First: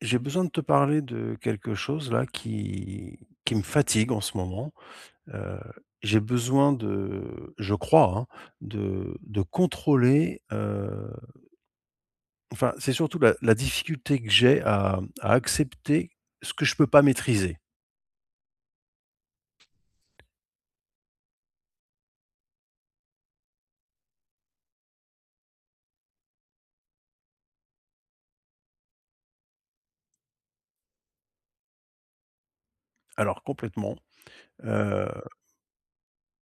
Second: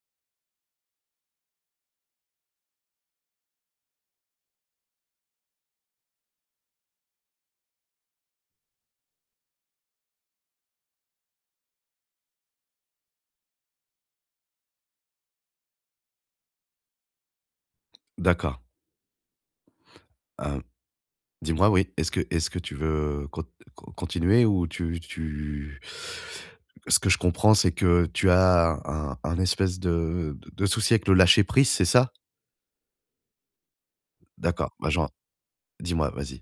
J'ai besoin de te parler de quelque chose là qui me fatigue en ce moment. Heu, j'ai besoin de je crois, hein, de contrôler, enfin, c'est surtout la difficulté que j'ai à accepter ce que je peux pas maîtriser. D'accord. Hem, Dis-moi, oui, est-ce que tu veux continuer ou tu ce que je comprends, c'est que tu as un espèce de souci avec le lâcher prise, c'est ça? Alors complètement, D'accord, bah, heu, j'en dis-moi, vas-y.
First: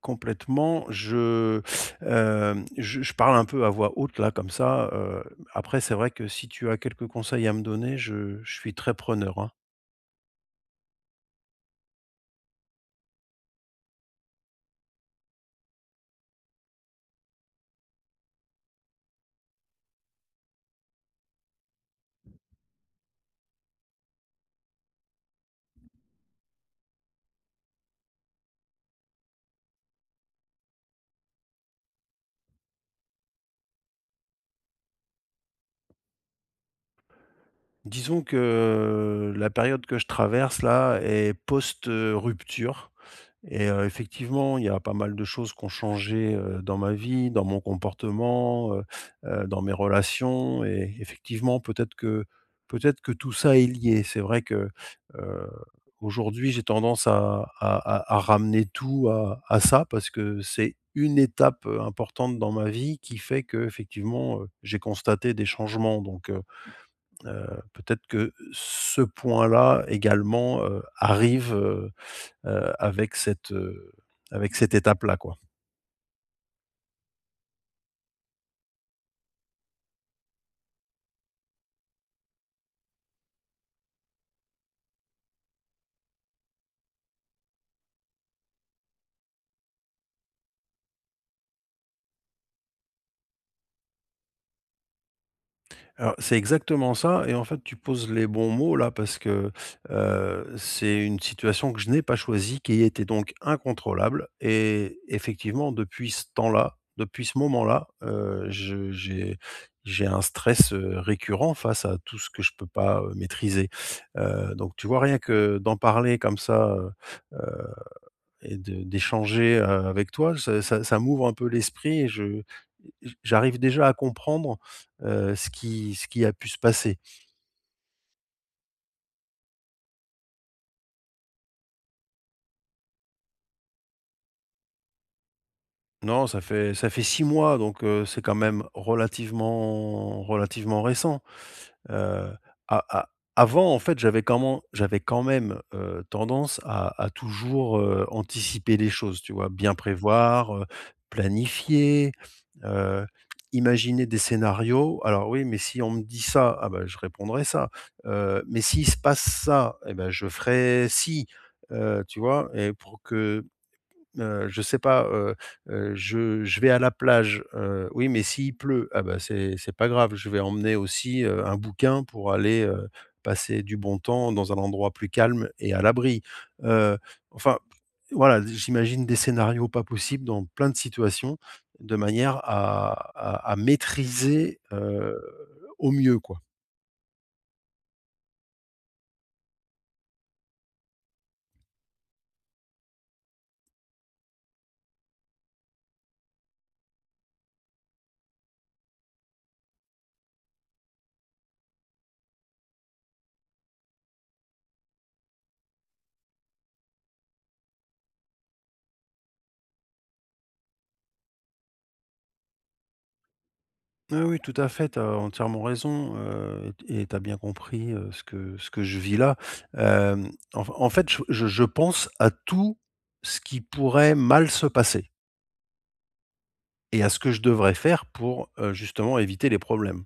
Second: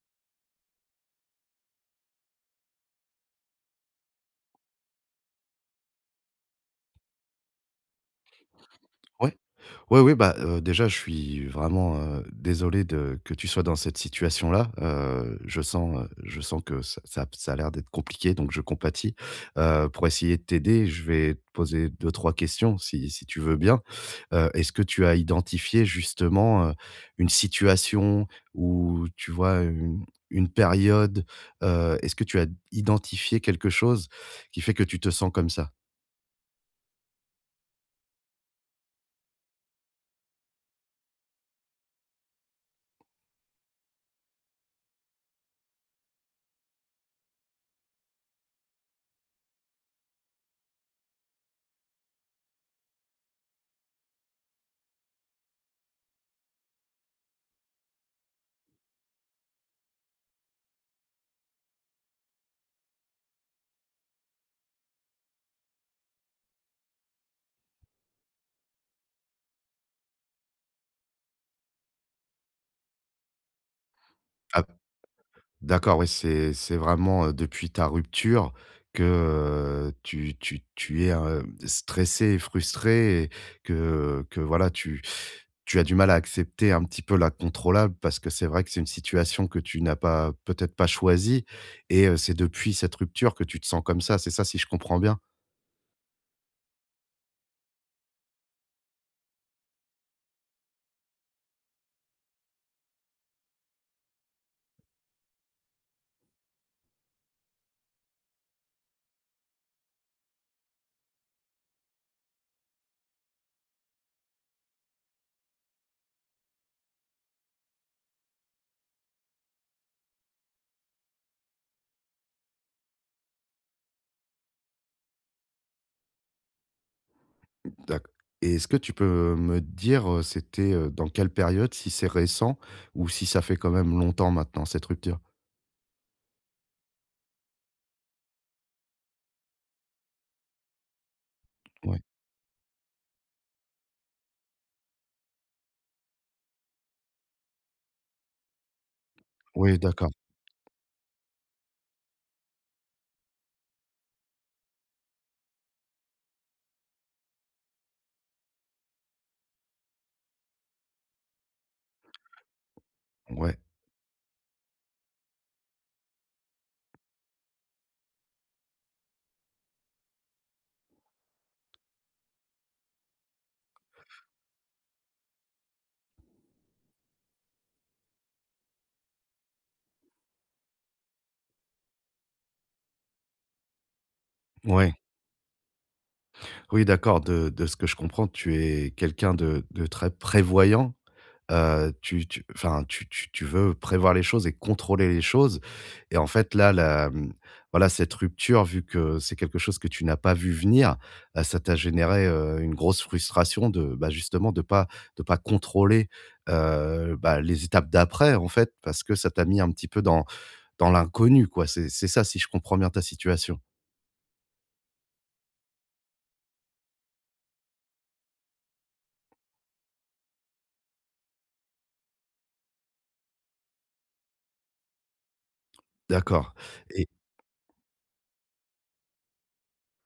complètement, je, hem, je parle un peu à voix haute là comme ça, après c'est vrai que si tu as quelques conseils à me donner, je suis très Ouais. preneur, hein. Oui, oui, bah, déjà, je suis vraiment, désolé de que tu sois dans cette situation-là. Je sens que ça a l'air d'être compliqué, donc je compatis. Pour essayer de t'aider, je vais te poser deux-trois questions si tu veux bien. Est-ce que tu as identifié justement, une situation ou tu vois, une période? Est-ce que tu as identifié quelque chose qui fait que tu te sens comme ça? Disons que la période que je traverse là est post, rupture et effectivement, il y a pas mal de choses qui ont changé, dans ma vie, dans mon comportement, dans mes relations et effectivement, peut-être que tout ça est lié. C'est vrai que, heu, aujourd'hui, j'ai tendance à ramener tout à ça parce que c'est une étape, importante dans ma vie qui fait qu'effectivement, j'ai constaté des changements. Peut-être que ce point-là également, arrive, heu, avec cette, heu, avec Ah, cette étape-là, quoi. D'accord, oui, c'est vraiment, depuis ta rupture que, tu es, stressée et frustré et que voilà, tu tu as du mal à accepter un petit peu l'incontrôlable parce que c'est vrai que c'est une situation que tu n'as pas peut-être pas choisie et c'est depuis cette rupture que tu te sens comme ça, c'est ça si je comprends bien? Alors, c'est exactement ça et en fait, tu poses les bons mots là parce que, c'est une situation que je n'ai pas choisie, qui était donc incontrôlable et effectivement depuis ce temps-là, depuis ce moment-là, je j'ai un stress, récurrent face à tout ce que je peux pas, maîtriser. Donc tu vois, rien que d'en parler comme ça, et de d'échanger, avec toi, ça m'ouvre un peu l'esprit et je j'arrive déjà à comprendre, ce qui a pu se passer. D'acc Et est-ce que tu peux me dire, c'était, dans quelle période? Si c'est récent ou si ça fait quand même longtemps maintenant cette rupture? Non, ça fait 6 mois donc, c'est quand même relativement récent. Ouais. Heu, a a avant, en fait, j'avais quand même, tendance à toujours, anticiper les choses, tu vois? Bien Oui, d'accord. prévoir, planifier, heu, imaginer des scénarios. Alors oui, mais si on me dit ça, ah ben je répondrai ça. Mais s'il se passe ça, et ben je ferai si, tu vois? Et pour que Ouais. Je sais pas, je vais à la plage, oui, mais s'il pleut, ah bah, c'est pas grave, je vais emmener aussi, un bouquin pour aller, passer du bon temps dans un endroit plus calme et à l'abri. Heu, enfin, voilà, j'imagine des scénarios pas possibles dans plein de situations, de manière à maîtriser, Ouais. Au mieux, quoi. Oui, d'accord. De ce que je comprends, tu es quelqu'un de très prévoyant. Tu tu enfin, tu veux prévoir les choses et contrôler les choses et en fait, là, la, voilà, cette rupture, vu que c'est quelque chose que tu n'as pas vu venir, ça t'a généré, une grosse frustration de, bah, justement, de pas contrôler, bah, les étapes d'après, en fait, parce que ça t'a mis un petit peu dans dans l'inconnu, quoi. C'est ça, si je comprends bien ta situation? Oui, oui, tout à fait, tu as entièrement raison, et tu as bien compris, ce que je vis là. Hem, en en fait, je pense à tout ce qui pourrait mal se passer D'accord. et à ce que je devrais faire pour, justement éviter les problèmes.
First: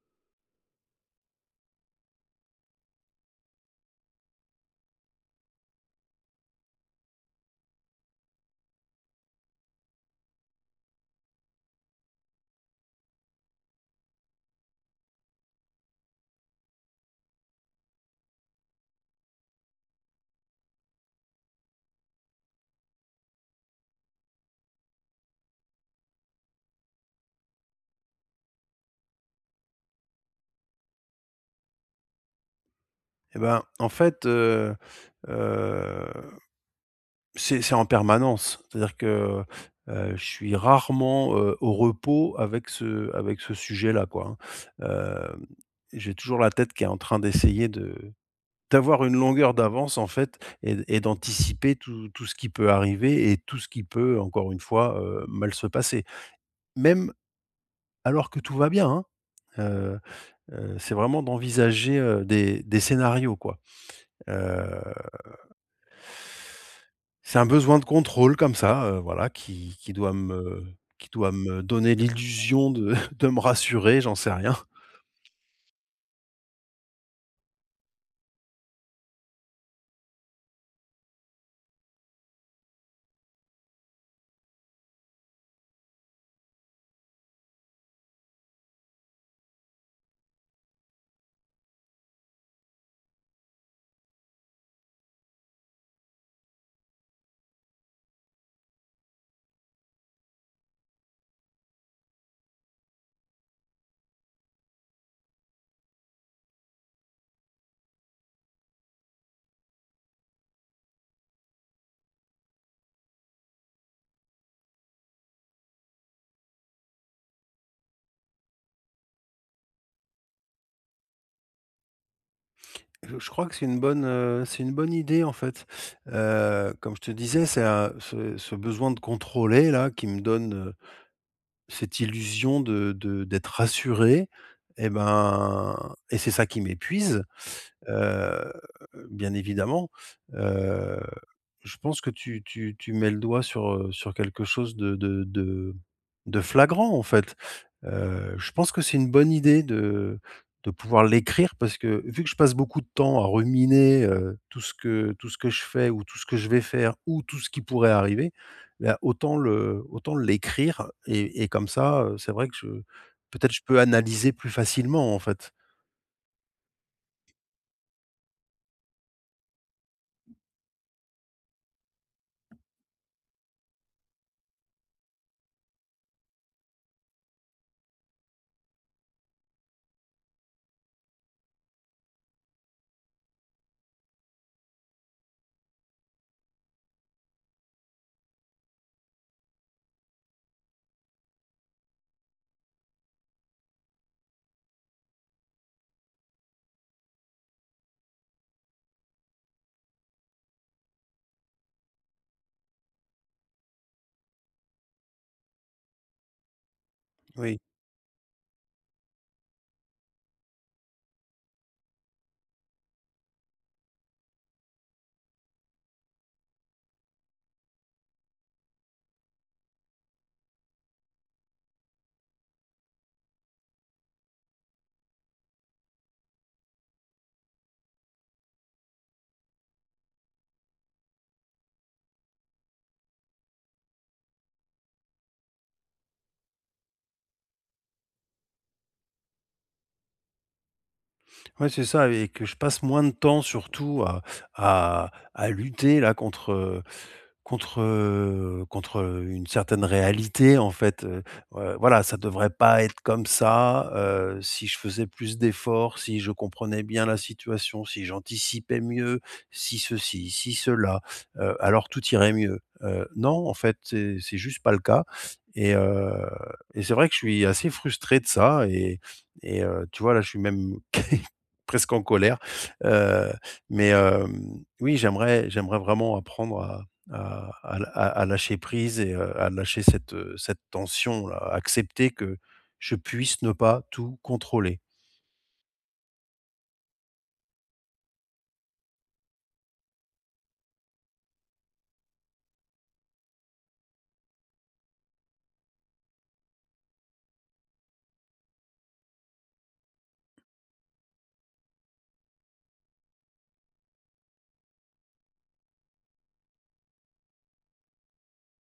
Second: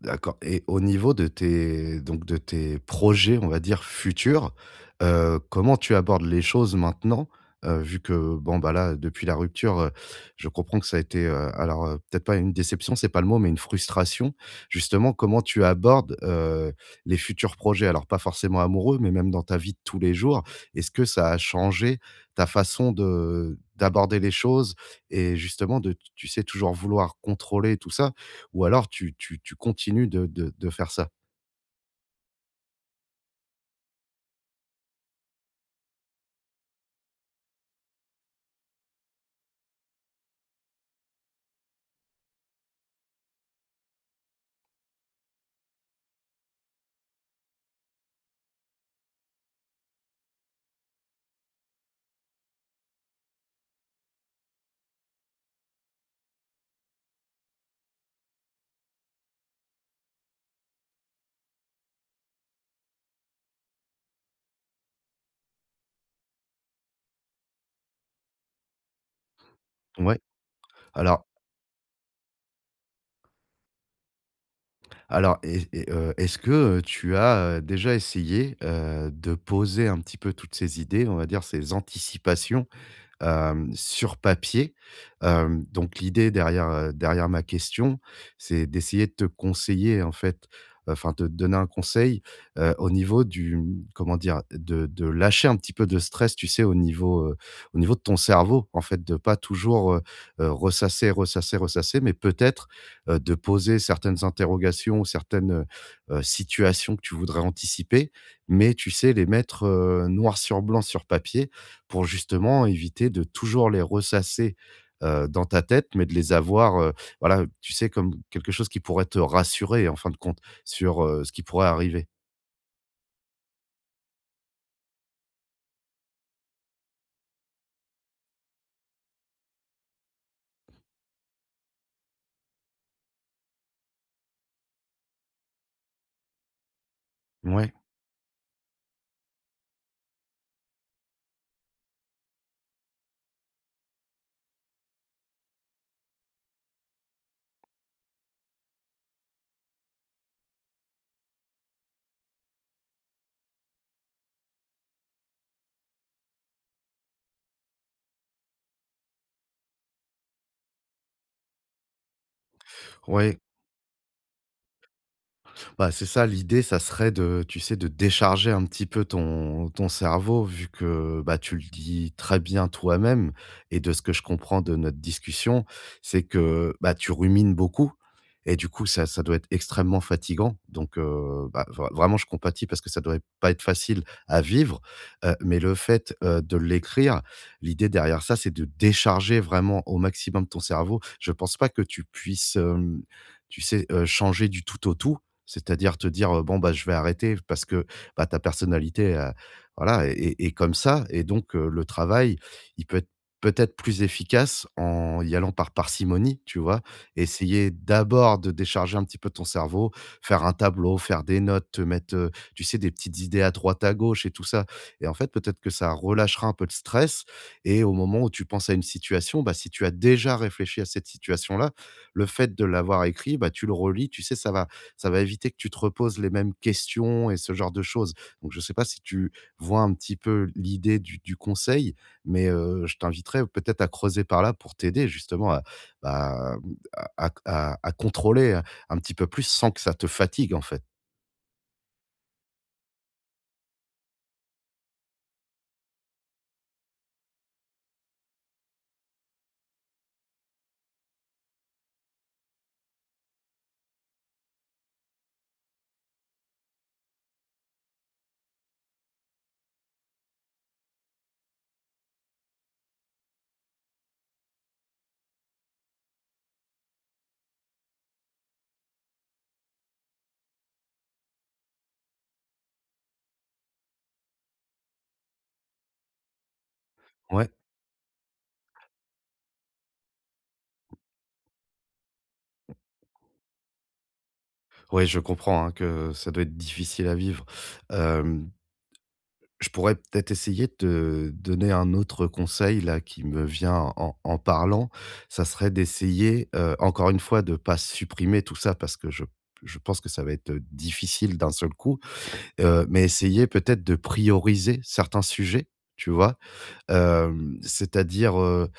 D'accord et au niveau de tes donc de tes projets, on va dire, futurs, comment tu abordes les choses maintenant? Vu que, bon, bah, là, depuis la rupture, je comprends que ça a été, alors, peut-être pas une déception, c'est pas le mot, mais une frustration. Justement, comment tu abordes, les futurs projets? Alors pas forcément amoureux, mais même dans ta vie de tous les jours. Est-ce que ça a changé ta façon de d'aborder les choses et justement de, tu sais, toujours vouloir contrôler tout ça? Ou alors tu continues de faire ça. Et ben, en fait, heu, c'est en permanence. C'est-à-dire que, je suis rarement, au repos avec ce sujet-là, quoi, hein. J'ai toujours la tête qui est en train d'essayer de d'avoir une longueur d'avance en fait et d'anticiper tout ce qui peut arriver et tout ce qui peut encore une fois, mal se passer. Même alors que tout va bien, hein, heu c'est vraiment d'envisager, des scénarios quoi, heu c'est un besoin de contrôle comme ça, voilà, Ouais. Qui Alors doit me donner l'illusion de de me rassurer, j'en sais rien. alors et est-ce que, tu as, déjà essayé, de poser un petit peu toutes ces idées, on va dire ces anticipations, sur papier. Donc l'idée derrière, derrière ma question, c'est d'essayer de te conseiller en fait, enfin de te donner un conseil, au niveau du, comment dire? De lâcher un petit peu de stress, tu sais? Au niveau de ton cerveau en fait, de pas toujours, ressasser, ressasser, ressasser, mais peut-être, de poser certaines interrogations, certaines, situations que tu voudrais anticiper, mais tu sais? Les mettre, noir sur blanc sur papier pour justement éviter de toujours les ressasser, dans ta tête, mais de les avoir, voilà, tu sais, comme quelque chose qui pourrait te rassurer en fin de compte sur, ce qui pourrait arriver. Je crois que c'est une bonne idée en fait. Comme je te disais, c'est un ce ce besoin de contrôler là qui me donne, cette illusion de d'être rassuré et ben et c'est ça qui m'épuise. Mouais. Heu, Bien évidemment, heu, je pense que tu mets le doigt sur, sur quelque chose de flagrant, en fait. Je pense que c'est une bonne idée de pouvoir l'écrire parce que vu que je passe beaucoup de temps à ruminer, tout ce que je fais ou tout ce que je vais faire ou tout ce qui pourrait arriver, bah, autant l'écrire et comme ça, c'est vrai que je Ouais, peut-être je peux analyser plus facilement, en fait. bah, c'est ça, l'idée, ça serait de tu sais, de décharger un petit peu ton ton cerveau vu que, bah, tu le dis très bien toi-même et de ce que je comprends de notre discussion, c'est que, bah, tu rumines beaucoup et du coup ça doit être extrêmement fatigant donc bah, vraiment je compatis parce que ça doit pas être facile à vivre, mais le fait, de l'écrire, l'idée derrière ça, c'est de décharger vraiment au maximum ton cerveau. Je pense pas que tu puisses, tu sais, changer du tout au tout c'est-à-dire te dire, «Bon, bah, je vais arrêter» parce que, bah, ta personnalité, voilà, est comme ça et donc le travail, il peut être peut-être plus efficace en y allant par parcimonie, tu vois? Oui. Essayer d'abord de décharger un petit peu ton cerveau, faire un tableau, faire des notes, te mettre, tu sais, des petites idées à droite, à gauche et tout ça et en fait, peut-être que ça relâchera un peu le stress et au moment où tu penses à une situation, bah, si tu as déjà réfléchi à cette situation-là, le fait de l'avoir écrit, bah, tu le relis, tu sais, ça va éviter que tu te reposes les mêmes questions et ce genre de choses. Donc, je ne sais pas si tu vois un petit peu l'idée du conseil, mais je t'inviterais peut-être à creuser par là pour t'aider justement à, bah, à contrôler un petit peu plus sans que ça te fatigue, en fait. Ouais, c'est ça et que je passe moins de temps surtout à lutter là contre, contre une certaine réalité en fait, voilà, ça devrait pas être comme ça, si je faisais plus d'efforts, si je comprenais bien la situation, si j'anticipais mieux, si ceci, si cela, alors tout irait mieux. Non, en fait, c'est juste pas le cas et heu et c'est vrai que je suis assez frustré de ça et tu vois, là, je suis même presque en colère. Heu, oui, j'aimerais vraiment apprendre à à Ouais, à à à lâcher prise et à lâcher cette, cette tension-là, accepter que je puisse ne pas tout contrôler. ouais, je comprends, hein, que ça doit être difficile à vivre. Hem Je pourrais peut-être essayer de te donner un autre conseil là qui me vient en, en parlant. Ça serait d'essayer, encore une fois, de pas supprimer tout ça parce que je pense que ça va être difficile d'un seul coup, mais essayer peut-être de prioriser certains sujets, tu vois, c'est-à-dire,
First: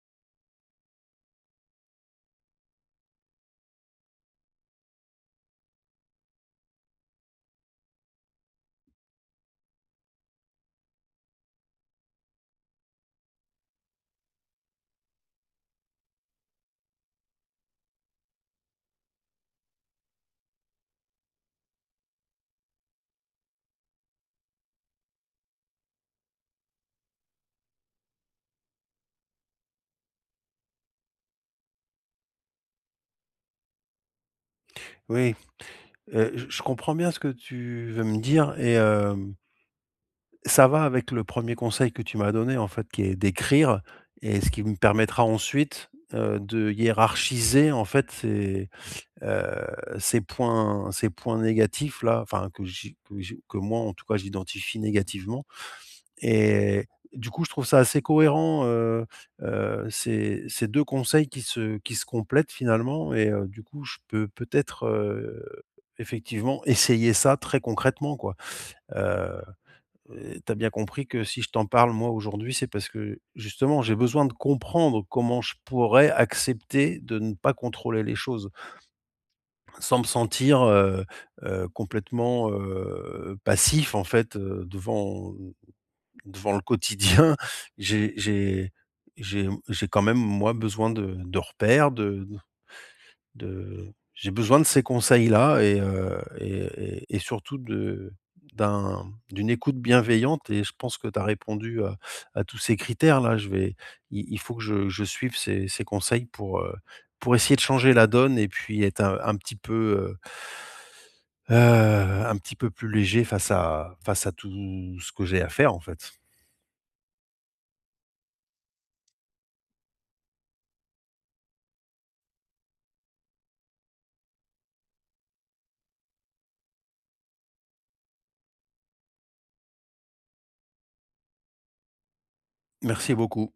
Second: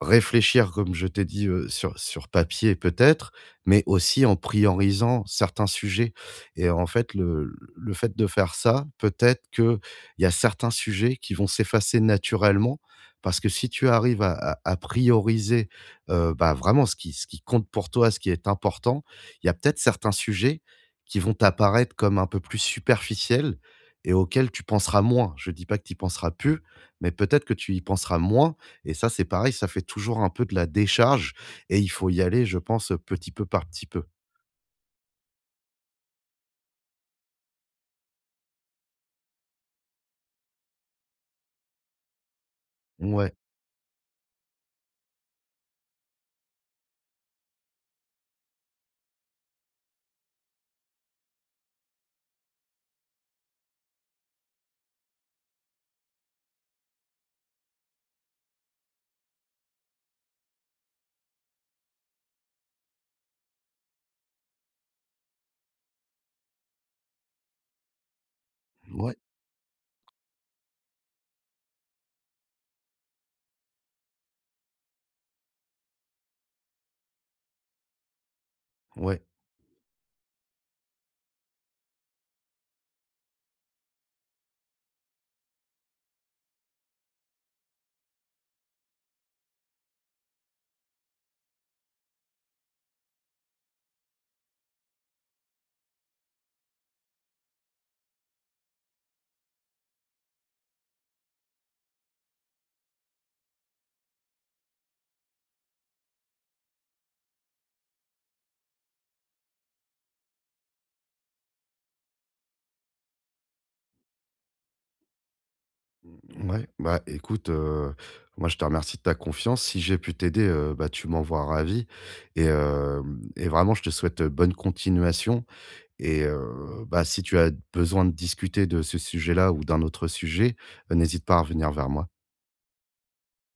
réfléchir comme je t'ai dit, sur sur papier peut-être, mais aussi en priorisant certains sujets et en fait le fait de faire ça, peut-être qu'il y a certains sujets qui vont s'effacer naturellement parce que si tu arrives à prioriser, bah, vraiment ce qui compte pour toi, ce qui est important, il y a peut-être certains sujets qui vont t'apparaître comme un peu plus superficiels et auxquels tu penseras moins. Je ne dis pas que tu penseras plus, mais peut-être que tu y penseras moins et ça, c'est pareil, ça fait toujours un peu de la décharge et il faut y aller, je pense, petit peu par petit peu. Oui, je comprends bien ce que tu veux me dire et ça va avec le premier conseil que tu m'as donné, en fait, qui est Ouais, d'écrire et ce qui me permettra ensuite, de hiérarchiser, en fait, heu, ces points négatifs-là, enfin que j'ai que j'ai que moi en tout cas j'identifie négativement et du coup je trouve ça assez cohérent, ces ces 2 conseils qui se complètent finalement et du coup je peux peut-être, effectivement essayer ça très concrètement quoi. ouais, Heu et tu bien compris que si je t'en parle moi aujourd'hui, c'est parce que justement j'ai besoin de comprendre comment je pourrais accepter de ne pas contrôler les choses. ouais, Sans me sentir, complètement, passif en fait, devant devant le quotidien. J'ai j'ai j'ai quand même moi besoin de repères, de j'ai besoin de ces conseils-là et surtout de d'un d'une écoute bienveillante et je pense que tu as répondu à tous ces critères-là. Je vais il faut que je suive ces ces conseils pour essayer de changer la donne et puis être un petit peu, heu un petit peu plus léger face à tout ce que j'ai à faire, en fait. ouais. Bah, écoute, moi, je te remercie de ta confiance. Si j'ai pu t'aider, bah, tu m'envoies vois ravi et hem et vraiment, je te souhaite, bonne continuation et bah, si tu as besoin de discuter de ce sujet-là ou d'un autre sujet, n'hésite pas à revenir vers moi. Merci beaucoup.